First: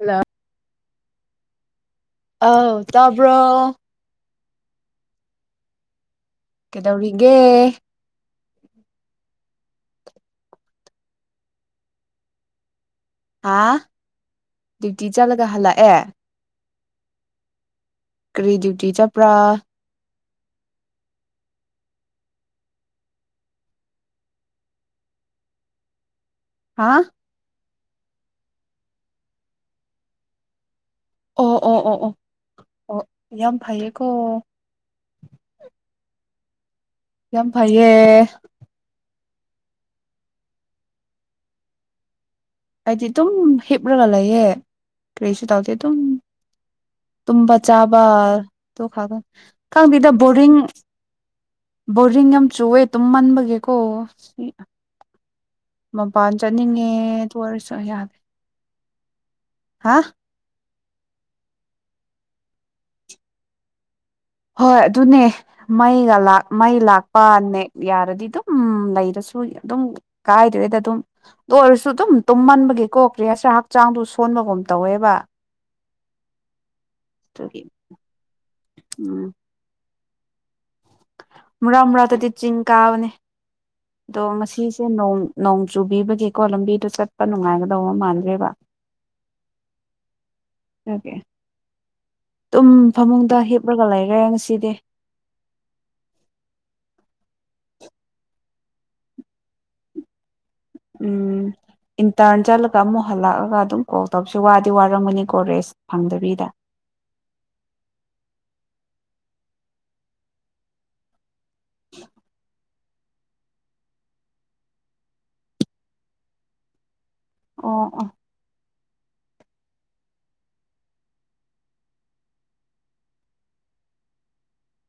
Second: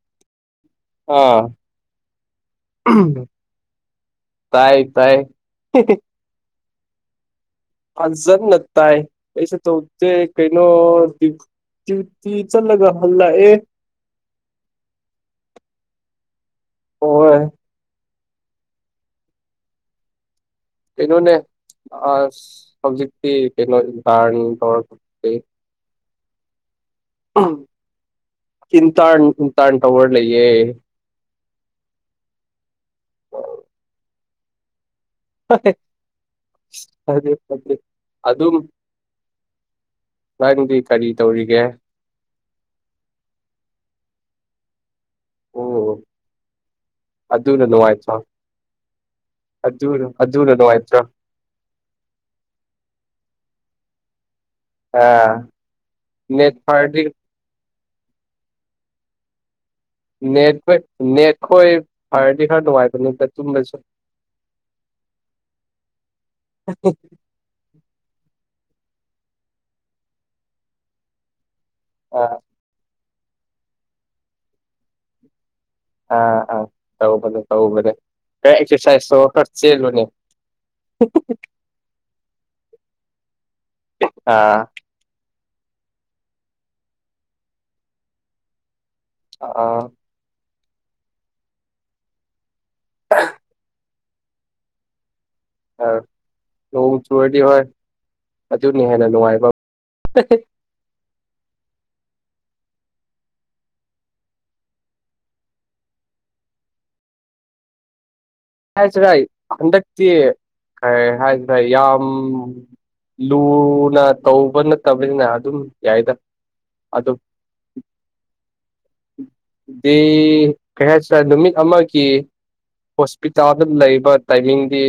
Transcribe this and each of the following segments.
Hello ꯑꯥ ꯑꯧ ꯇꯥꯕꯔꯣ ꯇꯥꯏ ꯇꯥꯏ ꯍꯤꯍꯤ ꯀꯩꯗꯧꯔꯤꯒꯦ ꯐꯖꯟꯅ ꯇꯥꯏ ꯀꯩꯁꯨ ꯇꯧꯇꯦ ꯀꯩꯅꯣ ꯇꯌꯨ ꯇꯤ ꯆꯠꯂꯒ ꯍꯜꯂꯛꯑꯦ ꯍꯥ ꯗ꯭ꯌꯨꯇꯤ ꯆꯠꯂꯒ ꯍꯜꯂꯛꯑꯦ ꯑꯣꯏ ꯀꯔꯤ ꯗ꯭ꯌꯨꯇꯤ ꯆꯄꯔꯥ ꯀꯩꯅꯣꯅꯦ ꯑꯁ ꯍꯧꯖꯤꯛꯇꯤ ꯀꯩꯅꯣ [unintelligible] ꯍꯥ ꯑꯧ ꯏꯟꯇꯔꯟ ꯅꯨꯡꯇꯔꯟ ꯇꯧꯔ ꯂꯩꯌꯦ ꯑꯣ ꯑꯣ ꯑꯣ ꯑꯣ ꯑꯣ ꯌꯥꯝ ꯐꯩꯌꯦꯀꯣ ꯌꯥꯝ ꯐꯩꯌꯦ [unintelligible] ꯑꯗꯨꯝ ꯅꯪꯗꯤ ꯀꯔꯤ ꯇꯧꯔꯤꯒꯦ ꯑꯩꯗꯤ ꯗꯨꯝ ꯍꯤꯞꯔꯒ ꯂꯩꯌꯦ ꯀꯔꯤꯁꯨ ꯇꯧꯗꯦ ꯑꯣ ꯑꯗꯨꯝ ꯇꯨꯝꯕ ꯑꯗꯨꯅ ꯆꯥꯕ ꯅꯨꯡꯉꯥꯏꯇ꯭ꯔꯣ ꯇꯣꯈꯛꯇꯥ ꯑꯗꯨ ꯈꯪꯗꯦꯗ ꯑꯗꯨꯅ ꯕꯣꯔꯤꯡ ꯅꯨꯡꯉꯥꯏꯇ꯭ꯔꯣ ꯕꯣꯔꯤꯡ ꯌꯥꯝ ꯆꯨꯋꯦ ꯑꯗꯨꯝ ꯇꯨꯝꯃꯟꯕꯒꯤꯀꯣ ꯑꯥ ꯃꯄꯥꯟ ꯅꯦꯠ ꯆꯠꯅꯤꯡꯉꯦ ꯐꯔꯗꯤ [unintelligible] ꯌꯥꯗꯦ ꯍꯥ ꯅꯦꯠꯕꯦꯛ ꯅꯦꯠꯈꯣꯏ ꯐꯔꯗꯤ ꯈꯔ ꯅꯨꯡꯉꯥꯏꯕꯅꯦꯗ ꯇꯨꯝꯔꯁꯨ ꯍꯣꯏ ꯑꯗꯨꯅꯦ ꯃꯩꯒ ꯂꯥꯛ ꯃꯩ ꯂꯥꯛꯄꯅꯦꯛ ꯌꯥꯔꯗꯤ ꯗꯨꯝ ꯂꯩꯔꯁꯨ ꯑꯗꯨꯝ ꯀꯥꯏꯗ꯭ꯔꯦꯗ ꯑꯗꯨꯝ ꯑꯣꯏꯔꯁꯨ ꯑꯗꯨꯝ ꯑꯥ ꯇꯨꯝꯃꯟꯕꯒꯤꯀꯣ ꯀ꯭ꯔꯤ ꯍꯥꯏꯁꯤꯔ ꯍꯛꯆꯥꯡꯗꯨ ꯁꯣꯟꯕꯒꯨꯝ ꯇꯧꯋꯦꯕ ꯑ ꯑ ꯇꯧꯒꯕꯅꯦ ꯑꯗꯨꯒꯤ ꯇꯧꯕꯅꯦ ꯈꯔ ꯑꯦꯛꯁ꯭ꯔꯁꯥꯏ ꯎꯝ ꯇꯧ ꯈꯔ ꯆꯦꯜꯂꯣꯅꯦ [unintelligible] ꯃꯔꯛ ꯃꯔꯛꯇꯥꯗꯤ ꯆꯤꯡ ꯀꯥꯕꯅꯦ ꯑꯗꯣ ꯑꯥ ꯉꯁꯤ ꯁꯤ ꯅꯣꯡ ꯅꯣꯡ ꯆꯨꯕꯤꯕꯒꯤꯀꯣ ꯂꯝꯕꯤꯗꯣ ꯆꯠꯄ ꯅꯨꯡꯉꯥꯏꯒꯗ ꯃꯥꯟꯗ꯭ꯔꯦꯕ ꯑ ꯑꯣꯀꯦ ꯇꯨꯝ ꯐꯃꯨꯡꯗ ꯍꯤꯞꯂꯒ ꯂꯩꯒ꯭ꯔꯦ ꯉꯁꯤꯗꯤ ꯑ ꯅꯣꯡ ꯆꯨꯔꯗꯤ ꯍꯣꯏ ꯑꯗꯨꯅꯤ ꯍꯦꯟꯅ ꯅꯨꯡꯉꯥꯏꯕ ꯎꯝ ꯏꯟꯇꯔꯟ ꯆꯠꯂꯒ ꯑꯃꯨꯛ ꯍꯜꯂꯛꯑꯒ ꯑꯗꯨꯝ ꯀꯣꯜ ꯇꯧꯁꯤ ꯋꯥꯗꯤ ꯋꯥꯔꯝꯒꯅꯤ ꯀꯣ ꯔꯦꯖ ꯐꯪꯗꯕꯤꯗ ꯍꯥꯏꯁꯤꯔꯥꯏ ꯍꯟꯗꯛꯇꯤ ꯀꯩ ꯍꯥꯏꯁꯤꯔ ꯌꯥꯝ ꯂꯨꯅ ꯇꯧꯕ ꯅꯠꯇꯕꯅꯤꯅ ꯑꯗꯨꯝ ꯌꯥꯏꯗ ꯑꯗꯨꯝ ꯑꯣ ꯑꯣ ꯗꯤ ꯀꯩ ꯍꯥꯏꯁꯤꯔ ꯅꯨꯃꯤꯠ ꯑꯃꯒꯤ ꯍꯣꯁꯄꯤꯇꯥꯜꯗ ꯂꯩꯕ ꯇꯥꯏꯃꯤꯡꯗꯤ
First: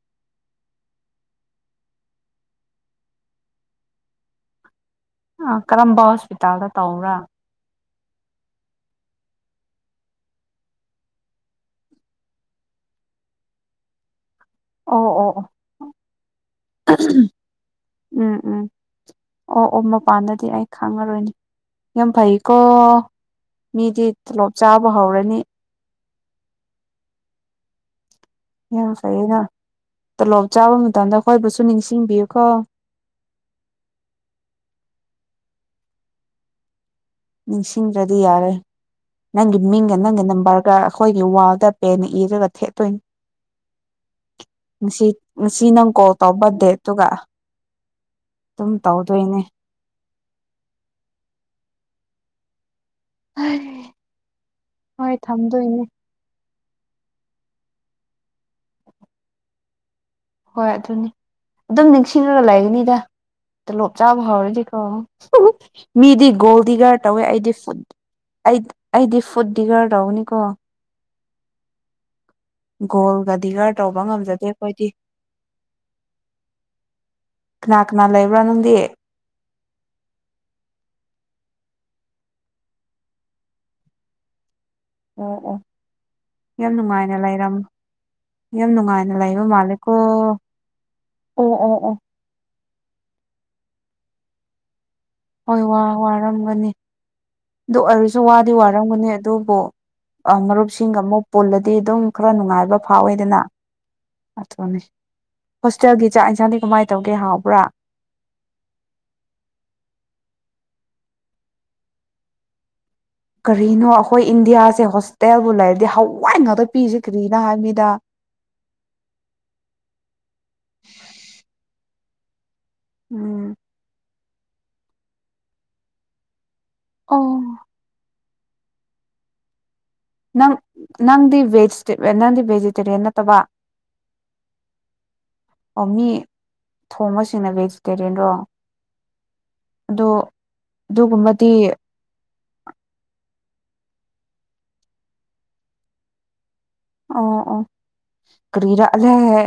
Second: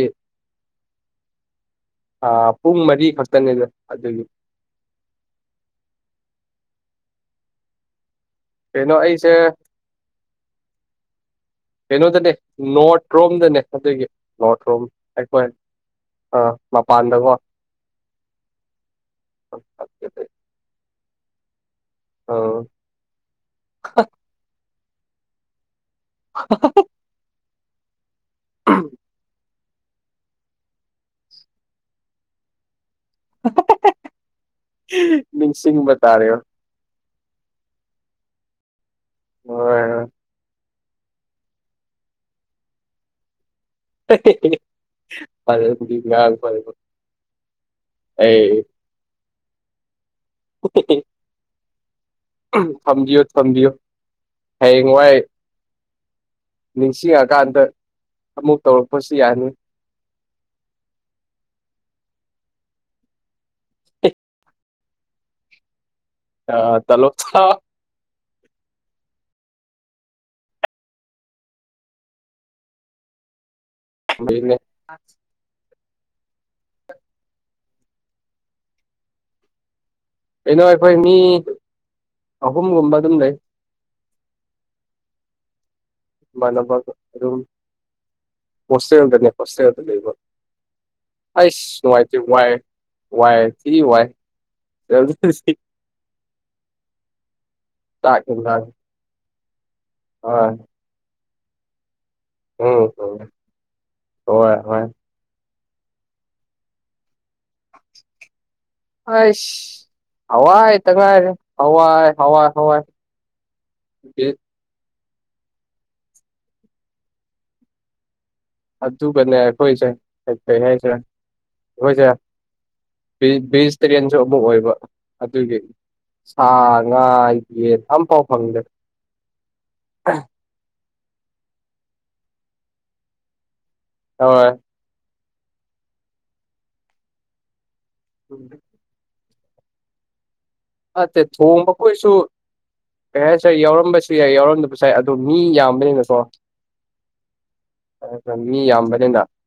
ꯄꯨꯡ ꯃꯔꯤ ꯈꯛꯇꯅꯦꯗ ꯑꯗꯨꯒꯤ ꯑ ꯀꯔꯝꯕ ꯍꯣꯁꯄꯤꯇꯥꯜꯗ ꯇꯧꯕꯔꯥ ꯀꯩꯅꯣ ꯑꯩꯁꯦ ꯀꯩꯅꯣꯗꯅꯦ ꯅꯣꯔꯠ ꯔꯣꯝꯗꯅꯦ ꯑꯗꯨꯒꯤ ꯅꯣꯔꯠꯔꯣꯝ ꯑꯣ ꯑꯣ ꯑꯩꯈꯣꯏ ꯑꯣ ꯑ ꯃꯄꯥꯟꯗꯀꯣ ꯎꯝ ꯎꯝ ꯑꯣ ꯑꯣ ꯃꯄꯥꯟꯗꯗꯤ ꯑꯩ ꯈꯪꯉꯔꯣꯏꯅꯤ ꯌꯥꯝ ꯐꯩꯀꯣ ꯑ ꯃꯤꯗꯤ ꯇꯂꯣꯞ ꯆꯥꯕ ꯍꯧꯔꯅꯤ [unintelligible] ꯌꯥꯝ ꯐꯩꯌꯦꯅ ꯇꯣꯂꯣꯞ ꯆꯥꯕ ꯃꯇꯝꯗ ꯑꯩꯈꯣꯏꯕꯨꯁꯨ ꯅꯤꯡꯁꯤꯡꯕꯤꯌꯨ ꯀꯣ ꯅꯤꯡꯁꯤꯡꯕ ꯇꯥꯔꯦ ꯅꯤꯡꯁꯤꯡꯗ꯭ꯔꯗꯤ ꯌꯥꯔꯣꯏ ꯅꯪꯒꯤ ꯃꯤꯡꯒ ꯅꯪꯒ ꯅꯝꯕꯔ ꯑꯩꯈꯣꯏꯒꯤ ꯋꯥꯜꯗ ꯄꯦꯟꯅ ꯏꯔꯒ ꯊꯦꯠꯇꯣꯏꯅꯤ ꯉꯁꯤ ꯉꯁꯤ ꯅꯪ ꯀꯣꯜ ꯇꯧꯕ ꯗꯦ ꯑꯗꯨꯒ ꯑꯩ ꯑꯗꯨꯝ ꯇꯧꯗꯣꯏꯅꯦ [unintelligible] ꯊꯝꯕꯤꯌꯣ ꯊꯝꯕꯤꯌꯣ ꯍꯌꯦꯡ ꯍꯣꯏ ꯋꯥꯏ ꯊꯝꯗꯣꯏꯅꯦ ꯅꯤꯡꯁꯤꯡꯉꯀꯥꯟꯗ ꯑꯃꯨꯛ ꯇꯧꯔꯛꯄꯁꯨ ꯌꯥꯅꯤ ꯍꯣꯏ ꯑꯗꯨꯅꯤ ꯑꯗꯨꯝ ꯅꯤꯡꯁꯤꯡꯂꯒ ꯂꯩꯒꯅꯤꯗ ꯇꯣꯂꯣꯞ ꯆꯥꯕ ꯍꯧꯎꯔꯗꯤꯀꯣ ꯃꯤꯗꯤ ꯑ ꯒꯣꯜ ꯗꯤꯒꯥꯔ ꯇꯂꯣꯞ ꯇꯧꯋꯦ ꯆꯥ ꯑꯩꯗꯤ ꯐꯨꯠ ꯑꯩ ꯑꯩꯗꯤ ꯐꯨꯠ ꯗꯤꯒꯥꯔ ꯇꯧꯒꯅꯤꯀꯣ ꯒꯣꯜꯒ ꯗꯤꯒꯔ ꯇꯧꯕ ꯉꯝꯖꯗꯦ ꯑꯩꯈꯣꯏꯗꯤ ꯀꯅꯥ ꯀꯅꯥ ꯂꯩꯕ꯭ꯔꯥ ꯅꯪꯗꯤ ꯀꯩꯅꯣ ꯑꯩꯈꯣꯏ ꯃꯤ ꯑꯍꯨꯝꯒꯨꯝꯕ ꯑꯗꯨꯝ ꯂꯩ ꯑꯣ ꯑꯣ ꯌꯥꯝ ꯏꯃꯥꯟꯅꯕ ꯅꯨꯡꯉꯥꯏꯅ ꯑꯗꯨꯝ ꯂꯩꯔꯝ ꯌꯥꯝ ꯅꯨꯡꯉꯥꯏꯅ ꯍꯣꯁꯇꯦꯜꯗꯅꯦ ꯂꯩꯕ ꯍꯣꯁꯇꯦꯜꯗ ꯃꯥꯂꯦꯀꯣ ꯂꯩꯕ ꯑꯣ ꯑꯩꯁ ꯑꯣ ꯅꯨꯡꯉꯥꯏꯇꯦ ꯋꯥꯏ ꯋꯥꯏ ꯊꯤꯋꯥꯏ ꯍꯣꯏ ꯋꯥ ꯋꯥꯔꯝꯒꯅꯤ ꯑꯗꯨ ꯍꯣꯏ ꯑꯣꯏꯔꯁꯨ ꯋꯥꯗꯤ ꯋꯥꯔꯝꯒꯅꯤ ꯑꯗꯨꯕꯨ ꯃꯔꯨꯞꯁꯤꯡꯒ ꯑꯃꯨꯛ ꯄꯨꯜꯂꯗꯤ ꯑꯗꯨꯝ ꯈꯔ ꯅꯨꯡꯉꯥꯏꯕ ꯐꯥꯎꯋꯤꯗꯅ ꯑꯗꯨꯅꯤ ꯍꯣꯏ ꯍꯣꯁꯇꯦꯜꯒꯤ ꯆꯥꯛ ꯌꯦꯟꯁꯥꯡꯗꯤ ꯀꯃꯥꯏꯅ ꯇꯧꯒꯦ ꯍꯥꯎꯕ꯭ꯔꯥ ꯑꯁ ꯍꯋꯥꯏ ꯇꯥ ꯉꯥꯏꯔꯦ ꯍꯥꯋꯏ ꯍꯋꯥꯏ ꯀꯔꯤꯅꯣ ꯑꯩꯈꯣꯏ ꯕꯤ ꯏꯟꯗꯤꯌꯥꯁꯦ ꯍꯣꯁꯇꯦꯜꯕꯨ ꯂꯩꯔꯗꯤ ꯍꯋꯥꯏ ꯉꯥꯛꯇ ꯄꯤꯔꯤꯁꯦ ꯀꯔꯤꯅꯣ ꯍꯥꯏꯕꯅꯤꯗ ꯑꯗꯨꯒꯅꯦ ꯑꯈꯣꯏꯁꯦ [unintelligible] ꯑꯩꯈꯣꯏꯁꯦ ꯚꯦꯖꯤꯇꯦꯔꯤꯌꯥꯟꯁꯨ ꯑꯃꯨꯛ ꯑꯣꯏꯕ ꯑꯗꯨꯒꯤ ꯁꯥ ꯉꯥ ꯎꯝ ꯌꯦꯟ ꯑꯝꯐꯥꯎ ꯐꯡꯗꯦ ꯅꯪ ꯅꯪꯗꯤ ꯚꯦꯖꯤ ꯅꯪꯗꯤ ꯚꯦꯖꯤꯇꯦꯔꯤꯌꯟ ꯅꯠꯇꯕ ꯍꯣꯏ ꯑꯣ ꯃꯤ ꯊꯣꯡꯕꯁꯤꯡꯅ ꯚꯦꯖꯤꯇꯦꯔꯤꯌꯟꯔꯣ ꯑꯗꯣ ꯅꯠꯇꯦ ꯑꯗꯨꯒꯨꯝꯕꯗꯤ ꯊꯣꯡꯕꯥ ꯈꯣꯏ ꯁꯨ ꯀꯩ ꯍꯥꯏꯁꯤꯔꯥ ꯌꯥꯎꯔꯝꯕꯁꯨ ꯌꯥꯏ ꯌꯥꯎꯔꯝꯗꯕꯁꯨ ꯌꯥꯏ ꯑꯗꯣ ꯃꯤ ꯌꯥꯝꯕꯅꯤꯅꯀꯣ ꯑꯣ ꯑꯣ ꯃꯤ ꯀꯔꯤꯔ ꯌꯥꯝꯕꯅꯤꯅ ꯑꯦ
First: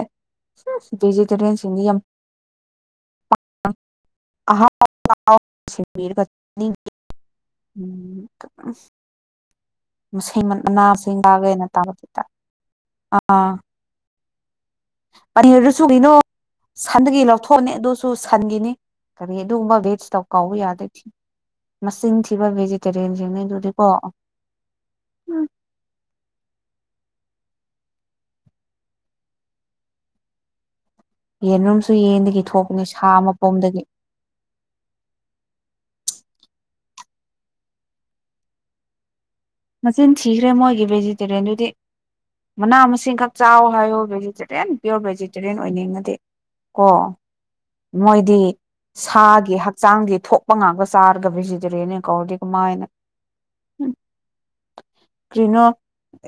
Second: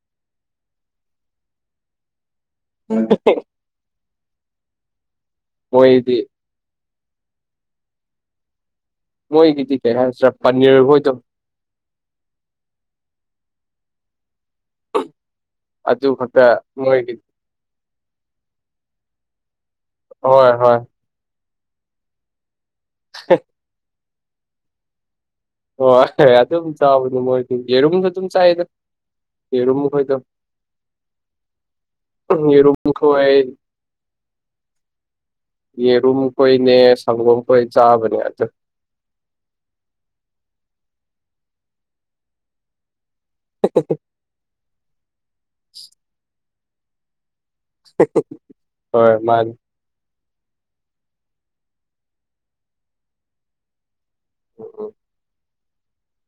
ꯕꯤꯖꯤꯇꯦꯔꯤꯌꯟ ꯁꯤꯡꯗꯤ ꯌꯥꯝ [unintelligible] ꯃꯣꯏꯗꯤ [unintelligible] [unintelligible] ꯃꯣꯏꯒꯤꯗꯤꯒꯦꯔꯥ ꯃꯁꯤꯡ ꯃꯅꯥ [unintelligible] ꯑꯥ ꯄꯅꯤꯔꯔꯁꯨꯨ ꯑꯗꯨ ꯀꯩꯅꯣ ꯈꯛꯇ ꯃꯣꯏꯒꯤ ꯁꯟꯗꯒꯤ ꯂꯧ ꯊꯣꯅꯤ ꯑꯗꯨꯁꯨ ꯁꯟꯒꯤꯅꯤ ꯀꯔꯤ ꯑꯗꯨꯒꯨꯝꯕ ꯕꯦꯖꯇꯣ ꯍꯣꯏ ꯀꯥꯎꯕ ꯍꯣꯏ ꯌꯥꯗꯦ ꯊꯤ ꯃꯆꯤꯡ ꯊꯤꯕ ꯚꯦꯖꯤꯇꯦꯔꯤꯌꯟꯁꯤꯡꯅꯤ ꯑꯗꯨꯗꯤꯀꯣ ꯍꯨꯡ ꯍꯣꯏ ꯑꯗꯨꯝ ꯆꯥꯕꯅꯦ ꯃꯣꯏꯗꯤ ꯌꯦꯔꯨꯝꯖꯨ ꯑꯗꯨꯝ ꯆꯥꯏꯗ ꯌꯦꯔꯨꯝ ꯃꯈꯣꯏꯗꯣ ꯌꯦꯟꯔꯨꯝꯁꯨ ꯌꯦꯟꯗꯒꯤ ꯌꯦꯔꯨꯝ ꯊꯣꯛꯄꯅꯦ ꯁꯥ ꯈꯣꯏ ꯃꯄꯨꯝꯗꯒꯤ꯫ ꯌꯦꯔꯨꯝ ꯈꯣꯏꯅꯦ ꯁꯪꯒꯣꯝ ꯈꯣꯏ ꯆꯥꯕꯅꯦ ꯑꯗꯨ ꯃꯆꯤꯟ ꯊꯤꯈ꯭ꯔꯦ ꯃꯣꯏꯒꯤ ꯚꯦꯖꯤꯇꯦꯔꯤꯌꯟꯗꯨꯗꯤ ꯃꯅꯥ ꯃꯁꯤꯡꯈꯛ ꯆꯥꯎ ꯍꯥꯏꯌꯣ ꯚꯦꯖꯤꯇꯦꯔꯤꯌꯟ ꯄꯤꯌꯣꯔ ꯚꯦꯖꯤꯇꯦꯔꯤꯌꯟ ꯑꯣꯏꯅꯤꯡꯉꯗꯤ ꯀꯣ꯫ ꯃꯣꯏꯗꯤ ꯍꯣꯏ ꯃꯥꯅꯤ ꯁꯥꯒꯤ ꯍꯛ ꯆꯥꯡꯗꯤ ꯊꯣꯛꯄ ꯉꯥꯛꯇ ꯆꯥꯔꯒ ꯚꯤꯖꯤꯇꯔꯤꯌꯟꯅꯤ ꯀꯧꯔꯗꯤ ꯀꯃꯥꯏꯅ꯫ ꯎꯝ ꯎꯝ ꯔꯤꯅꯣ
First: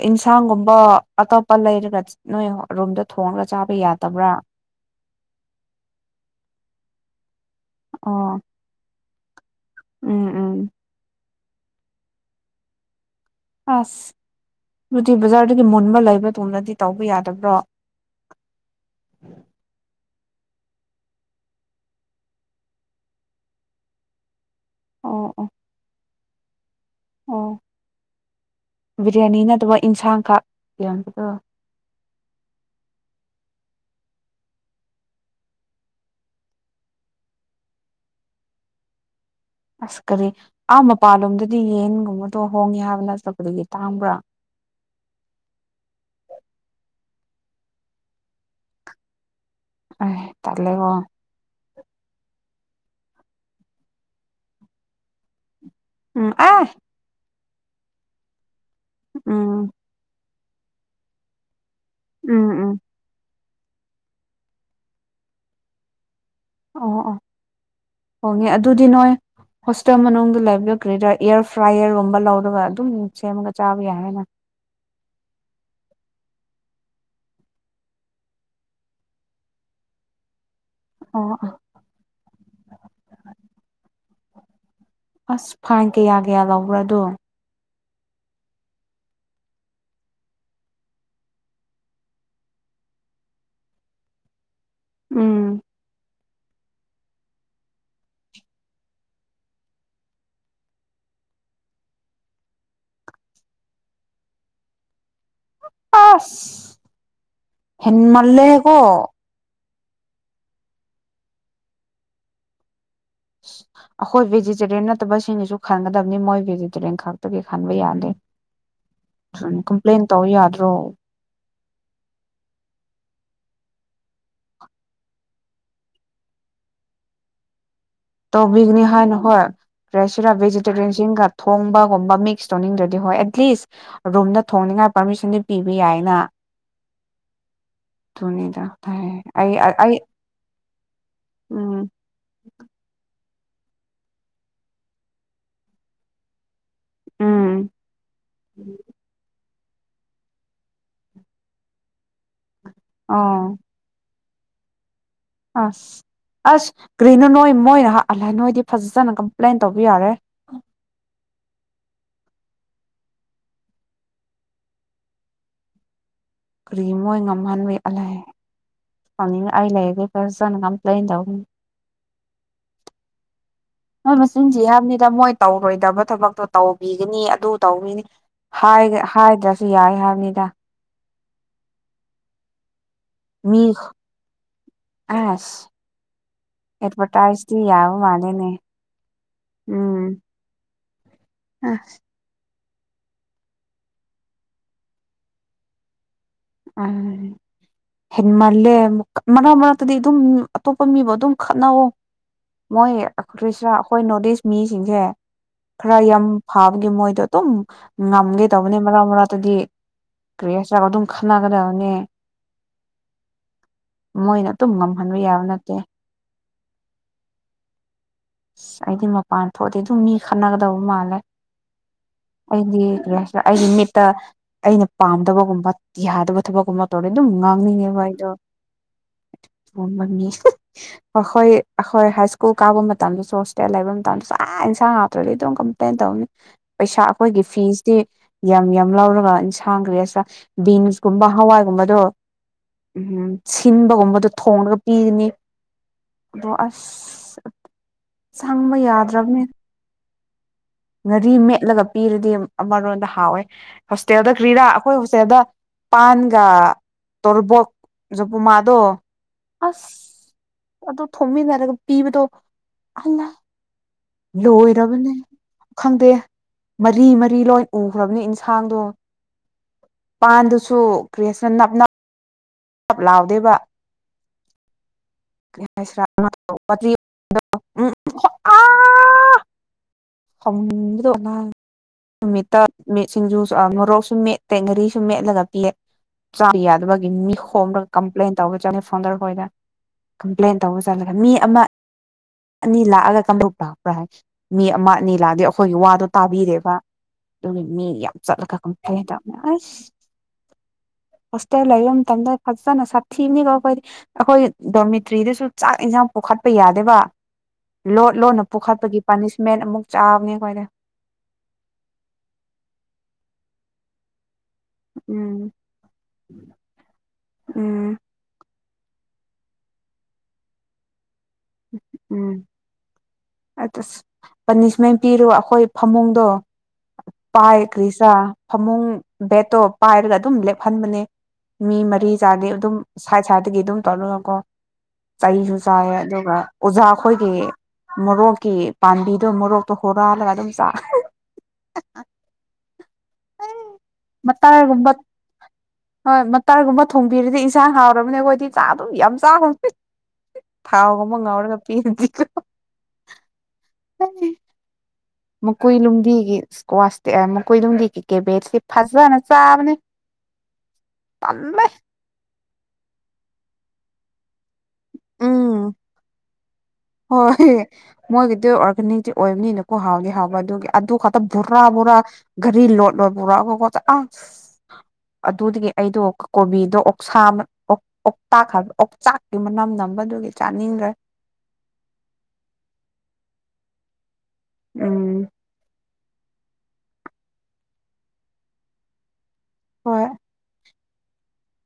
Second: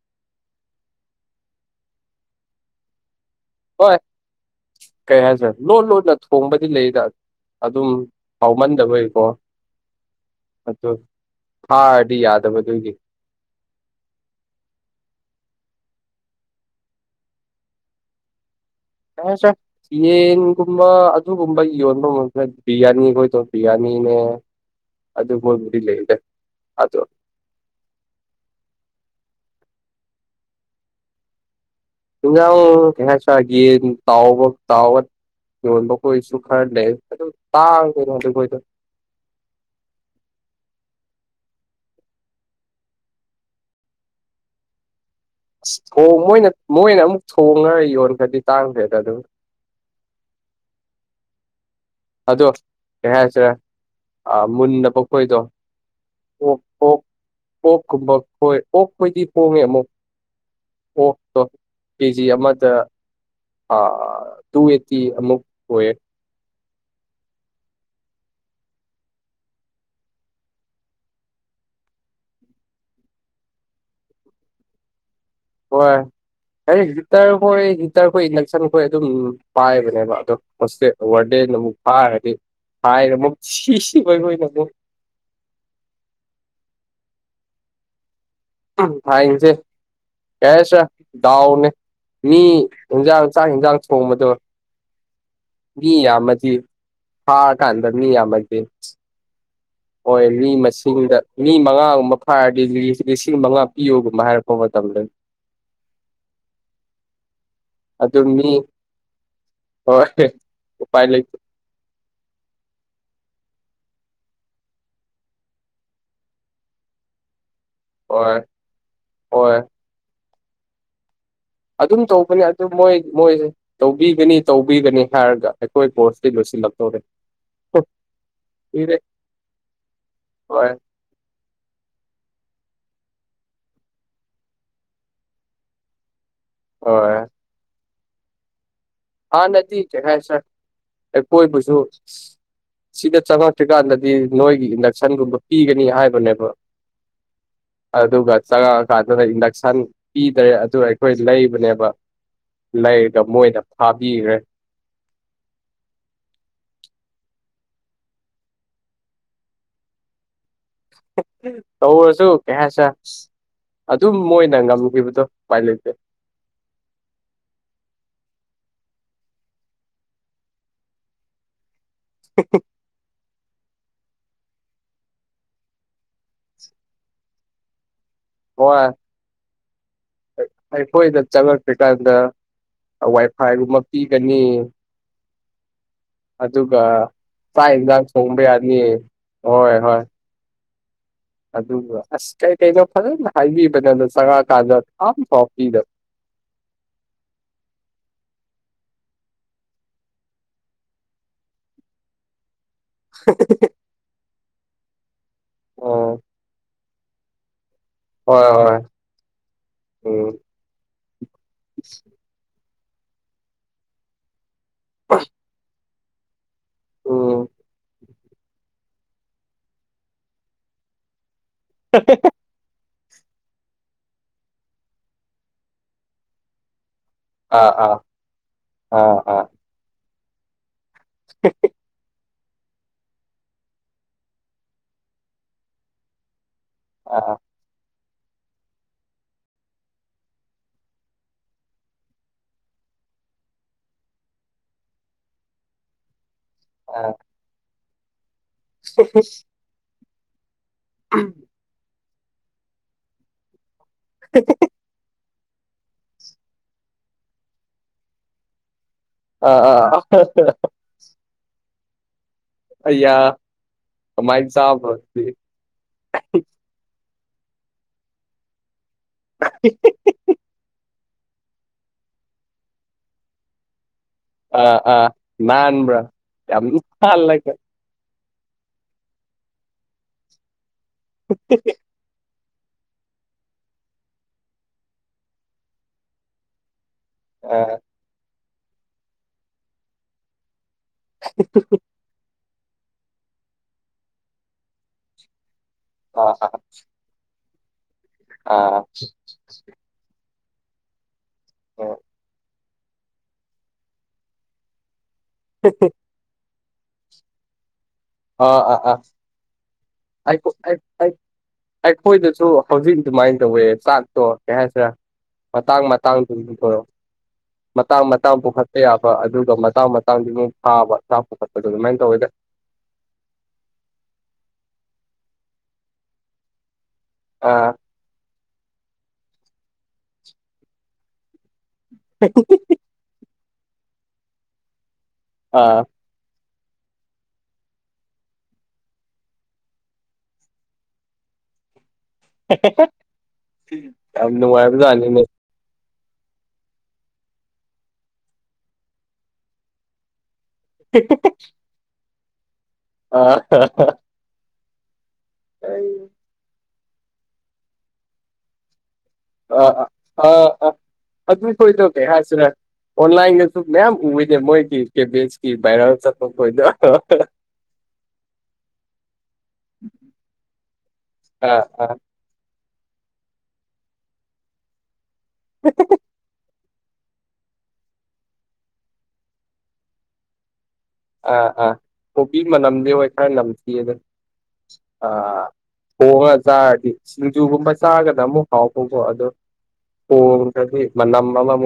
ꯏꯟꯁꯥꯡꯒꯨꯝꯕ ꯑꯇꯣꯞꯄ ꯂꯩꯔꯒ ꯅꯣꯏ ꯔꯨꯝꯗ ꯊꯣꯡꯔꯒ ꯆꯥ ꯕ ꯍꯣꯏ ꯌꯥꯗꯕ꯭ꯔꯥ ꯀꯩ ꯍꯥꯏꯁꯤꯔꯥ ꯂꯣꯟ ꯂꯣꯟꯅ ꯊꯣꯡꯕꯗꯤ ꯂꯩꯗ ꯑꯗꯨꯝ ꯑꯣ ꯍꯥꯎꯃꯟꯗꯕꯩꯀꯣ꯫ ꯎꯝ ꯎ ꯑꯗꯨ ꯐꯥꯔꯗꯤ ꯌꯥꯗꯕ ꯑꯗꯨꯒꯤ꯫ ꯑꯁ ꯗꯨꯗꯤ ꯕꯖꯥꯔꯗꯒꯤ ꯃꯨꯟꯕ ꯂꯩꯕ ꯇꯨꯡꯗꯗꯤ ꯇꯧꯕ ꯌꯥꯗꯕ꯭ꯔꯣ꯫ ꯌꯥꯔꯦ ꯆꯦ ꯌꯦꯟꯒꯨꯝꯕ ꯑꯗꯨꯒꯨꯝꯕ ꯌꯣꯟꯕ ꯃꯛ ꯕꯤꯔꯌꯥꯅꯤꯈꯣꯏ ꯗꯣ ꯕꯤꯔꯌꯥꯅꯤꯅꯦ꯫ ꯑꯣ ꯑꯣ ꯑꯗꯨꯐꯥꯎꯕꯗꯤ ꯂꯩꯗ ꯑꯗꯣ꯫ ꯑꯣ ꯕꯤꯔꯌꯥꯅꯤ ꯅꯠꯇꯕ ꯏꯟꯁꯥꯡꯈꯥꯛ ꯌꯣꯟꯕꯗꯣ꯫ ꯏꯟꯖꯥꯡ ꯀꯩꯍꯥꯏꯁꯤꯔꯥ ꯌꯦꯟ ꯇꯥꯎꯕ ꯇꯥꯎꯔ ꯌꯣꯟꯕꯈꯣꯏꯁꯨ ꯈꯔ ꯂꯩ ꯑꯗꯨ ꯇꯥꯡꯉꯤ ꯃꯣꯏꯗꯣ ꯑꯁ ꯀꯔꯤ ꯑꯥ ꯃꯄꯥꯟꯂꯣꯝꯗꯗꯤ ꯌꯦꯟꯒꯨꯝꯕꯗꯣ ꯍꯣꯡꯉꯦ ꯍꯥꯏꯕꯅ [unintelligible] ꯇꯥꯡꯕ꯭ꯔꯥ ꯑꯁ ꯊꯣ ꯃꯣꯏꯅ ꯃꯣꯏꯅ ꯑꯃꯨꯛ ꯊꯣꯡꯉꯒ ꯌꯣꯟꯈ꯭ꯔꯗꯤ ꯇꯥꯡꯈ꯭ꯔꯦꯗ ꯑꯗꯨꯝ ꯑꯩ ꯇꯂꯦꯒꯣ ꯑꯗꯣ ꯀꯩ ꯍꯥꯏꯁꯤꯔ ꯑ ꯃꯨꯟꯅꯕ ꯈꯣꯏꯗꯣ꯫ ꯎꯝ ꯑꯣꯛ ꯑꯦ ꯑꯣꯛ ꯀꯨꯝꯕ ꯈꯣꯏ ꯑꯣꯛ ꯈꯣꯏꯗꯤ ꯍꯣꯉꯦ ꯎꯝ ꯑꯃꯨꯛ ꯑꯣꯛꯇꯣ ꯀꯦꯖꯤ ꯎꯝ ꯑꯃꯗ꯫ ꯎꯝ ꯑꯥ ꯇꯨ ꯑꯩꯠꯇꯤ ꯑꯃꯨꯛ ꯑꯣꯏꯌꯦ꯫ ꯑꯥ ꯑꯥ ꯍꯣꯡꯉꯦ ꯑꯗꯨꯗꯤ ꯅꯣꯏ ꯍꯣꯁꯇꯦꯜ ꯃꯅꯨꯡꯗ ꯂꯩꯕꯗꯣ ꯀꯔꯤꯔꯥ ꯏꯌꯔ ꯐ꯭ꯔꯥꯏꯌꯔꯒꯨꯝꯕ ꯂꯧꯔꯒ ꯑꯗꯨꯝ ꯁꯦꯝꯃꯒ ꯆꯥꯕ ꯌꯥꯔꯦꯅ꯫ ꯍꯣꯏ ꯑꯩ ꯍꯤꯇꯔ ꯍꯣꯏ ꯍꯤꯇꯔꯈꯣꯏ ꯏꯟꯗꯛꯁꯟ ꯈꯣꯏ ꯑꯗꯨꯝ ꯄꯥꯏꯕꯅꯦꯕ ꯑꯗꯣ ꯍꯣꯁꯇꯦ ꯑꯣ ꯑꯣ ꯋꯥꯔꯗꯦꯟꯅ ꯑꯃꯨꯛ ꯐꯥꯔꯗꯤ ꯍꯥꯏꯔ ꯑꯃꯨꯛ ꯁꯤꯁꯤ ꯑꯣꯏ ꯍꯣꯏꯅ ꯃꯨꯛ ꯑꯁ ꯐꯥꯏꯟ ꯀꯌꯥ ꯀꯌꯥ ꯂꯧꯕ꯭ꯔꯥꯗꯨ ꯎꯝ ꯐꯥꯏꯟꯁꯦ ꯀꯩ ꯍꯥꯏꯁꯤꯔꯥ ꯗꯥꯎꯅꯦ ꯃꯤ ꯏꯟꯖꯥꯡ ꯆꯥꯛ ꯍꯤꯟꯖꯥꯡ ꯊꯣꯡꯕꯗꯣ꯫ ꯎꯝ ꯃꯤ ꯌꯥꯝꯃꯗꯤ ꯐꯥꯀꯥꯟꯗ ꯃꯤ ꯌꯥꯝꯃꯗꯤ ꯍꯣꯏ ꯃꯤ ꯃꯁꯤꯡꯗ ꯃꯤ ꯃꯉꯥꯒꯨꯝꯕ ꯐꯥꯔꯗꯤ ꯂꯤ ꯂꯤꯁꯤꯡ ꯃꯉꯥ ꯄꯤꯌꯨꯒꯨꯝꯕ ꯍꯥꯏꯔꯛꯄ ꯃꯇꯝꯗꯅꯤ ꯑꯥꯁ ꯑꯗꯨ ꯃꯤ ꯍꯦꯟꯃꯜꯂꯦꯍꯦꯀꯣ ꯍꯣꯏ ꯎꯄꯥꯏ ꯂꯩꯇꯦ ꯑꯈꯣꯏ ꯚꯦꯖꯤꯇꯦꯔꯤꯌꯟ ꯅꯠꯇꯕ ꯁꯤꯡꯒꯤꯁꯨ ꯈꯟꯒꯗꯕꯅꯤ ꯃꯣꯏ ꯚꯦꯖꯤꯇꯦꯔꯤꯌꯟ ꯈꯛꯇꯒꯤ ꯈꯟꯕ ꯌꯥ ꯗꯤ ꯍꯣꯏ ꯁꯨ ꯍꯣꯏ ꯀꯝꯄ꯭ꯂꯦꯟ ꯇꯧ ꯌꯥꯗ꯭ꯔꯣ ꯑꯗꯨꯝ ꯇꯧꯕꯅꯦ ꯑꯗꯨ ꯃꯣꯏ ꯃꯣꯏꯁꯦ ꯇꯧꯕꯤꯒꯅꯤ ꯇꯧꯕꯤꯒꯅꯤ ꯍꯥꯏꯔꯒ ꯑꯩꯈꯣꯏ ꯀꯣꯔꯁꯇꯤ ꯂꯣꯏꯁꯤꯜꯂꯛꯇꯣꯔꯦ ꯇꯧꯕꯤꯒꯅꯤ ꯍꯥꯏꯅ ꯍꯣꯏ ꯀ꯭ꯔꯩꯁꯤꯔꯥ ꯍꯣꯏ ꯚꯦꯖꯤꯇꯦꯔꯤꯌꯟꯁꯤꯡꯒ ꯊꯣꯡꯕꯒꯨꯝꯕ ꯃꯤꯛꯁ ꯇꯧꯅꯤꯡꯗ꯭ꯔꯗꯤ ꯍꯣꯏ ꯑꯦꯠꯂꯤꯁ ꯔꯨꯝꯗ ꯊꯣꯡꯅꯤꯉꯥꯏ ꯄꯥꯔꯃꯤꯁꯟꯗꯤ ꯄꯤꯕ ꯌꯥꯏꯅ ꯍꯣꯏ ꯗꯨꯅꯤꯗ ꯍꯥꯟꯅꯗꯤ ꯀꯩ ꯍꯥꯏꯁꯤꯔꯥ ꯑꯩꯈꯣꯏꯕꯨꯁꯨ ꯎꯝ ꯁꯤꯗ ꯆꯪꯉꯛꯇ꯭ꯔꯤꯀꯥꯟꯗꯗꯤ ꯅꯣꯏꯒꯤ ꯏꯟꯗꯛꯁꯟꯒꯨꯝꯕ ꯄꯤꯒꯅꯤ ꯍꯥꯏꯕꯅꯦꯕ ꯎꯝ ꯑꯗꯨꯒ ꯆꯉꯛꯑꯀꯥꯟꯗꯅ ꯏꯟꯗꯛ ꯁꯟ ꯄꯤꯗ꯭ꯔꯦ ꯑꯗꯨ ꯑꯩꯈꯣꯏ ꯂꯩꯕꯅꯦꯕ ꯂꯩꯔꯒ ꯑꯣ ꯃꯣꯏꯅ ꯐꯥꯕꯤꯈ꯭ꯔꯦ ꯑꯁ ꯑꯁ ꯒ꯭ꯔꯤꯅꯨ ꯅꯣꯏ ꯃꯣꯏꯅ ꯑꯩꯍꯥ ꯅꯣꯏꯗꯤ ꯐꯖꯅ ꯀꯝꯄ꯭ꯂꯦꯟ ꯇꯧꯕ ꯌꯥꯔꯦ ꯇꯧꯔꯁꯨ ꯀꯩ ꯍꯥꯢꯁꯤꯔꯥ ꯑꯗꯨꯝ ꯃꯣꯏꯅ ꯉꯝꯈꯤꯕꯗꯣ ꯎꯄꯥꯏ ꯂꯩꯇꯦ ꯀ꯭ꯔꯤꯃꯣꯏ ꯉꯝꯍꯟꯕꯤ ꯑꯜꯂꯦ [unintelligible] ꯑꯩ ꯂꯩꯔꯗꯤ ꯐꯖꯅ ꯀꯝꯄ꯭ꯂꯦꯟ ꯇꯧꯒꯅꯤ [unintelligible] [inaudible] ꯃꯣꯏ ꯃꯆꯤꯟ ꯊꯤ ꯍꯥꯏꯕꯅꯤꯗ ꯃꯣꯏ ꯇꯧꯔꯣꯏꯗꯕ ꯊꯕꯛꯇꯣ ꯇꯧꯕꯤꯒꯅꯤ ꯑꯗꯨ ꯇꯧꯅꯤꯅꯤ ꯍꯥꯏ ꯍꯥꯏꯗ꯭ꯔꯁꯨ ꯌꯥꯏ ꯍꯥꯏꯕꯅꯤꯗ ꯑꯩ ꯈꯣꯏꯗ ꯆꯉꯛꯇ꯭ꯔꯤꯀꯥꯟꯗ ꯃꯤ ꯋꯥꯏꯐꯥꯏꯒꯨꯝꯕ ꯄꯤꯒꯅꯤ ꯑꯁ ꯑꯗꯨꯒ ꯑꯦꯗꯚꯔꯇꯥꯏꯁꯇꯤ ꯆꯥꯛ ꯌꯥꯕ ꯏꯟꯖꯥꯡ ꯊꯣꯡꯕ ꯃꯥꯜꯂꯦꯅꯦ ꯌꯥꯅꯤ ꯍꯣꯏ ꯍꯣꯏ ꯎꯝ ꯑꯗꯨꯒ ꯑꯁ ꯀꯩꯀꯩꯅꯣ ꯐꯖꯅ ꯍꯥꯏꯕꯤꯕꯅꯦ ꯑꯗꯣ ꯆꯪꯉꯛꯑꯀꯥꯟꯗ ꯑꯝ ꯐꯥꯎ ꯄꯤꯗꯕ ꯎꯝ ꯍꯦꯟꯃꯜꯂꯦ ꯃꯔꯛ ꯃꯔꯛꯇꯗꯤ ꯑꯗꯨꯝ ꯑꯇꯣꯞꯄ ꯃꯤꯕꯨ ꯑꯗꯨꯝ ꯈꯠꯅꯧꯑꯣ ꯃꯣꯏ ꯀ꯭ꯔꯤꯁꯤꯔꯥ ꯑꯩꯈꯣꯏ ꯅꯣꯠ ꯏꯁ ꯃꯤꯁꯤꯡꯁꯦ ꯈꯔ ꯑꯣ ꯌꯥꯝ ꯐꯥꯕꯒꯤ ꯃꯣꯏꯗꯣ ꯗꯨꯝ ꯉꯝꯒꯦ ꯍꯣꯏ ꯍꯣꯏ ꯇꯧꯕꯅꯤ ꯃꯔꯛ ꯃꯔꯥꯛꯇꯗꯤ ꯎꯝ ꯀ꯭ꯔꯤ ꯍꯥꯌꯁꯤꯔꯥ ꯑꯗꯨꯝ ꯈꯠꯅꯒꯗꯕꯅꯤ ꯃꯣꯏꯅ ꯑꯗꯨꯝ ꯉꯝꯍꯟꯕ ꯌꯥꯕ ꯅꯠꯇꯦ ꯎꯝ ꯑꯁ ꯑꯩꯗꯤ ꯃꯄꯥꯟ ꯊꯣꯛꯑꯗꯤ ꯑꯗꯨꯝ ꯃꯤ ꯈꯠꯅꯒꯗꯧꯕ ꯃꯥꯜꯂꯦ [unintelligible] ꯑꯩꯗꯤ ꯀꯔꯤ ꯍꯥꯏꯁꯤꯔ ꯑꯩꯒꯤ ꯃꯤꯠꯇ ꯑꯩꯅ ꯄꯥꯝꯗꯕꯒꯨꯝꯕ ꯌꯥꯗꯕ ꯊꯕꯛꯀꯨꯝꯕ ꯇꯣꯔꯦ ꯑꯗꯨꯝ ꯑꯥ ꯑꯥ ꯉꯥꯡꯅꯤꯡꯉꯦꯕ ꯑꯩꯗꯣ ꯑꯥ ꯑꯥ [unintelligible] ꯑꯈꯣꯏ ꯑꯈꯣꯏ ꯍꯥꯏꯁ ꯀꯨꯜ ꯀꯥꯕ ꯃꯇꯝꯗꯁꯨ ꯍꯣꯁꯇꯦꯜ ꯂꯩꯕ ꯃꯇꯝꯗꯁꯨ ꯑꯥ ꯏꯟꯁꯥꯡ ꯍꯥꯎꯇ꯭ꯔꯗꯤ ꯑꯗꯨꯝ ꯀꯝꯄ꯭ꯂꯦꯟ ꯇꯧꯅꯤ ꯄꯩꯁꯥ ꯑꯥ ꯑꯩꯈꯣꯏꯒꯤ ꯐꯤꯁꯇꯤ ꯌꯥꯝ ꯌꯥꯝ ꯂꯧꯔꯒ ꯌꯦꯟꯁꯥꯡ ꯀꯔꯤ ꯍꯥꯏꯁꯤꯔ ꯕꯤꯟꯁꯀꯨꯝꯕ ꯍꯋꯥꯏꯒꯨꯝꯕꯗꯣ ꯎꯝ ꯁꯤꯟꯕꯒꯨꯝꯕꯗꯣ ꯊꯣꯡꯂꯒ ꯄꯤꯒꯅꯤ ꯑꯗꯣ ꯑꯥ ꯑꯁ ꯆꯪꯕ ꯌꯥꯗ꯭ꯔꯕꯅꯦ ꯉꯥꯔꯤ ꯃꯦꯠꯂꯒ ꯄꯤꯔꯗꯤ ꯑꯃꯔꯣꯝꯗ ꯍꯥꯎꯋꯦ ꯍꯣꯁꯇꯦꯜꯗ ꯀ꯭ꯔꯤꯔꯥ ꯑꯩꯈꯣꯏ ꯎꯆꯁꯦꯗ ꯄꯥꯟꯒ ꯇꯣꯔꯕꯣꯛ ꯖꯄꯃꯥꯗꯣ ꯑꯥ ꯑꯥ ꯑꯗꯨ ꯊꯣꯡꯃꯤꯟꯅꯔꯒ ꯄꯤꯕꯗꯣ ꯑꯌꯥ ꯑꯜꯂ ꯀꯃꯥꯏꯅ ꯆꯥꯕ꯭ꯔꯣ ꯂꯣꯏꯔꯕꯅꯦ ꯑꯗꯨꯗꯤ ꯈꯪꯗꯦ ꯃꯔꯤ ꯃꯔꯤ ꯂꯣꯏ ꯎꯈ꯭ꯔꯕꯅꯤ ꯏꯟꯁꯥꯡꯗꯣ ꯄꯥꯟꯗꯨꯁꯨ ꯀ꯭ꯔꯦꯁꯅ ꯅꯞ ꯅꯞ ꯅꯞ ꯂꯥꯎꯗꯦꯕ ꯑꯥ ꯑꯥ ꯅꯥꯟꯕ꯭ꯔꯥ ꯌꯥꯝ ꯅꯥꯟꯂꯒ ꯈ꯭ꯋꯥꯏ ꯁꯥꯎꯅꯤꯡꯕꯗꯣ ꯅꯨꯃꯤꯠꯇ ꯃꯤꯠ ꯁꯤꯡꯖꯨ ꯃꯣꯔꯣꯛꯁꯨ ꯃꯦꯠ ꯇꯦ ꯉꯥꯔꯤꯁꯨ ꯃꯦꯠꯂꯒ ꯄꯤꯌꯦ ꯆꯥꯕ ꯌꯗꯕꯒꯤꯅꯤ ꯑꯥ ꯈꯣꯝꯂꯒ ꯀꯝꯄ꯭ꯂꯦꯟ ꯇꯧꯕ ꯆꯠꯂ ꯐꯥꯎꯟꯗꯔ ꯍꯣꯏꯗ ꯀꯝꯄ꯭ꯂꯦꯟ ꯇꯧꯕ ꯆꯠꯂꯒ ꯃꯤ ꯑꯃ ꯑꯅꯤ ꯂꯥꯛꯑꯒ ꯀꯝꯗꯄꯥꯄ꯭ꯔꯥ ꯍꯥꯏ ꯃꯤ ꯑꯃ ꯑꯅꯤ ꯂꯥꯛꯑꯗꯤ ꯑꯩꯈꯣꯏꯒꯤ ꯋꯥ ꯑꯗꯨ ꯑꯥ ꯑꯥ ꯇꯥꯕꯤꯔꯦꯕ ꯑꯗꯨꯒꯤ ꯃꯤ ꯌꯥꯝ ꯆꯠꯂꯒ ꯑꯥ ꯀꯝꯊꯩꯗ ꯑꯁ ꯍꯣꯁꯇꯦꯠ ꯂꯩꯕ ꯃꯇꯠꯗ ꯐꯖꯅ ꯁꯥꯊꯤꯅꯤꯒꯣ ꯑꯩꯈꯣꯏꯗꯤ ꯑꯩꯈꯣꯏ ꯗꯣꯃꯤꯇ꯭ꯔꯤꯗꯁꯨ ꯆꯥꯛ ꯌꯦꯟꯁꯥꯡ ꯄꯨꯈꯠꯄ ꯌꯥꯗꯕ ꯂꯣꯠ ꯂꯣꯟꯅ ꯑꯥ ꯑꯥ ꯑꯥ ꯄꯨꯈꯠꯄꯒꯤ ꯄꯥꯅꯤꯁꯃꯦꯟ ꯑꯃꯨꯛ ꯆꯥꯕꯅꯦ ꯑꯩꯈꯣꯏꯗ ꯑꯩꯈꯣꯏꯗꯁꯨ ꯍꯧꯖꯤꯛ ꯑꯗꯨꯃꯥꯏꯅ ꯇꯧꯋꯦ ꯆꯥꯛꯇꯣ ꯀꯩ ꯍꯥꯏꯁꯤꯔꯥ ꯎꯝ ꯃꯇꯥꯡ ꯃꯇꯥꯡꯗꯨ ꯌꯦꯊꯣꯔꯛꯑꯣ ꯎꯝ ꯃꯇꯥꯡ ꯃꯇꯥꯡ ꯄꯨꯈꯠ ꯑ ꯌꯥꯕ ꯑꯗꯨꯒ ꯃꯇꯥꯡ ꯃꯇꯥꯡꯗꯤ ꯑꯗꯨ ꯐꯥꯕ ꯆꯥꯛꯄ ꯈꯣꯠꯄꯗꯣ ꯑꯗꯨꯃꯥꯏꯅ ꯇꯧꯋꯦꯗ ꯑ ꯄꯥꯅꯤꯁꯃꯦꯟ ꯄꯤꯔꯣ ꯑꯩꯈꯣꯏ ꯐꯃꯨꯡꯗꯣ ꯄꯥꯏ ꯑꯥ ꯀ꯭ꯔꯤꯁꯥ ꯐꯃꯨꯡ ꯕꯦꯠꯇꯣ ꯄꯥꯏꯔꯒ ꯑꯗꯨꯝ ꯂꯦꯞꯍꯟꯕꯅꯦ ꯃꯤ ꯃꯔꯤ ꯆꯥꯗꯤ ꯑꯗꯨꯝ ꯁꯥꯏꯠ ꯁꯥꯏꯠꯇꯒꯤ ꯑꯗꯨꯝ ꯇꯧꯔꯒꯀꯣ ꯆꯍꯤꯁꯨ ꯑꯥ ꯆꯥꯏꯌꯦ ꯑꯗꯨ ꯑꯣꯖꯥ ꯑꯩꯈꯣꯏꯒꯤ ꯃꯣꯔꯣꯛꯀꯤ ꯄꯥꯝꯕꯤꯗꯣ ꯃꯣꯔꯣꯛꯇꯣ ꯍꯨꯔꯥꯜꯂꯒ ꯑꯗꯨꯝ ꯆꯥ ꯌꯥꯝ ꯃꯇꯥꯏꯒꯨꯝꯕ ꯅꯨꯡꯉꯥꯏꯕꯖꯥꯠꯅꯤꯅꯦ ꯍꯣꯏ ꯃꯇꯔꯒꯨꯝꯕ ꯊꯣꯡꯕꯤꯔꯗꯤ ꯏꯟꯁꯥꯡ ꯍꯥꯎꯔꯕꯅꯤ ꯑꯩꯈꯣꯏꯗꯤ ꯆꯥꯛ ꯑꯗꯨꯝ ꯌꯥꯝ ꯆꯥ ꯊꯥꯎꯒꯨꯝ ꯑꯃ ꯉꯥꯎꯔꯒ ꯄꯤꯔꯗꯤꯀꯣ ꯑ ꯃꯀꯣꯏ ꯅꯨꯡꯗꯤꯒꯤ ꯏꯁꯀ꯭ꯋꯥꯁꯇ ꯃꯀꯨꯏ ꯅꯨꯡꯗꯤꯒꯤ ꯀꯦꯕꯦꯠꯁꯤ ꯐꯖꯅ ꯑ ꯆꯥꯕꯅꯦ ꯑ ꯑꯥ ꯑ ꯑꯝ ꯄꯣꯏ ꯇ ꯇꯜꯂꯦ UNINTELLIGIBLE ꯀꯩ ꯍꯥꯏꯁꯤꯅ ꯑꯣꯟꯂꯥꯏꯟꯗꯁꯨ ꯃꯌꯥꯝ ꯎꯏꯅꯦ ꯃꯣꯏꯒꯤ ꯀꯦꯕꯤꯁꯀꯤ ꯚꯥꯏꯔꯦꯜ ꯆꯠꯄ ꯈꯣꯏꯗꯣ ꯍꯣꯢ ꯃꯣꯏꯒꯤꯗꯤ ꯑꯣꯔꯒꯥꯅꯤꯛꯇꯤ ꯑꯣꯏꯕꯅꯤꯅꯀꯣ ꯍꯥꯎꯗꯤ ꯍꯥꯎꯕ ꯑꯗꯨꯒꯤ ꯑꯗꯨ ꯈꯛꯇ ꯕꯣꯔꯥ ꯑꯥ ꯑꯥ ꯕꯣꯔꯥ ꯘꯔꯤ ꯂꯣꯠ ꯂꯣꯠ ꯄꯨꯔꯛꯒꯀꯣ ꯑ ꯑꯗꯨꯗꯒꯤ ꯑꯩꯗꯣ ꯀꯣꯕꯤꯗꯣ ꯁꯥꯕ ꯑꯣꯇꯥꯛ ꯍꯥꯏꯕ ꯑꯣꯆꯥꯛꯀꯤ ꯃꯅꯝ ꯅꯝꯕꯗꯨꯒꯤ ꯆꯥꯅꯤꯡꯗ꯭ꯔꯦ ꯑꯥ ꯑꯥ ꯀꯣꯕꯤ ꯃꯅꯝꯗꯤ ꯍꯣꯏ ꯈꯔ ꯅꯝꯊꯤꯗ ꯎꯝ ꯑꯥꯥ ꯊꯣꯡꯉꯒ ꯆꯥꯔꯗꯤ ꯁꯤꯡꯖꯨꯒꯨꯝꯕ ꯆꯥꯒꯅ ꯑꯃꯨꯛ ꯍꯥꯎꯕꯀꯣ ꯍꯣꯏ ꯊꯣꯡꯒꯔꯗꯤ ꯃꯅꯝ ꯑꯃꯥꯃꯨꯛ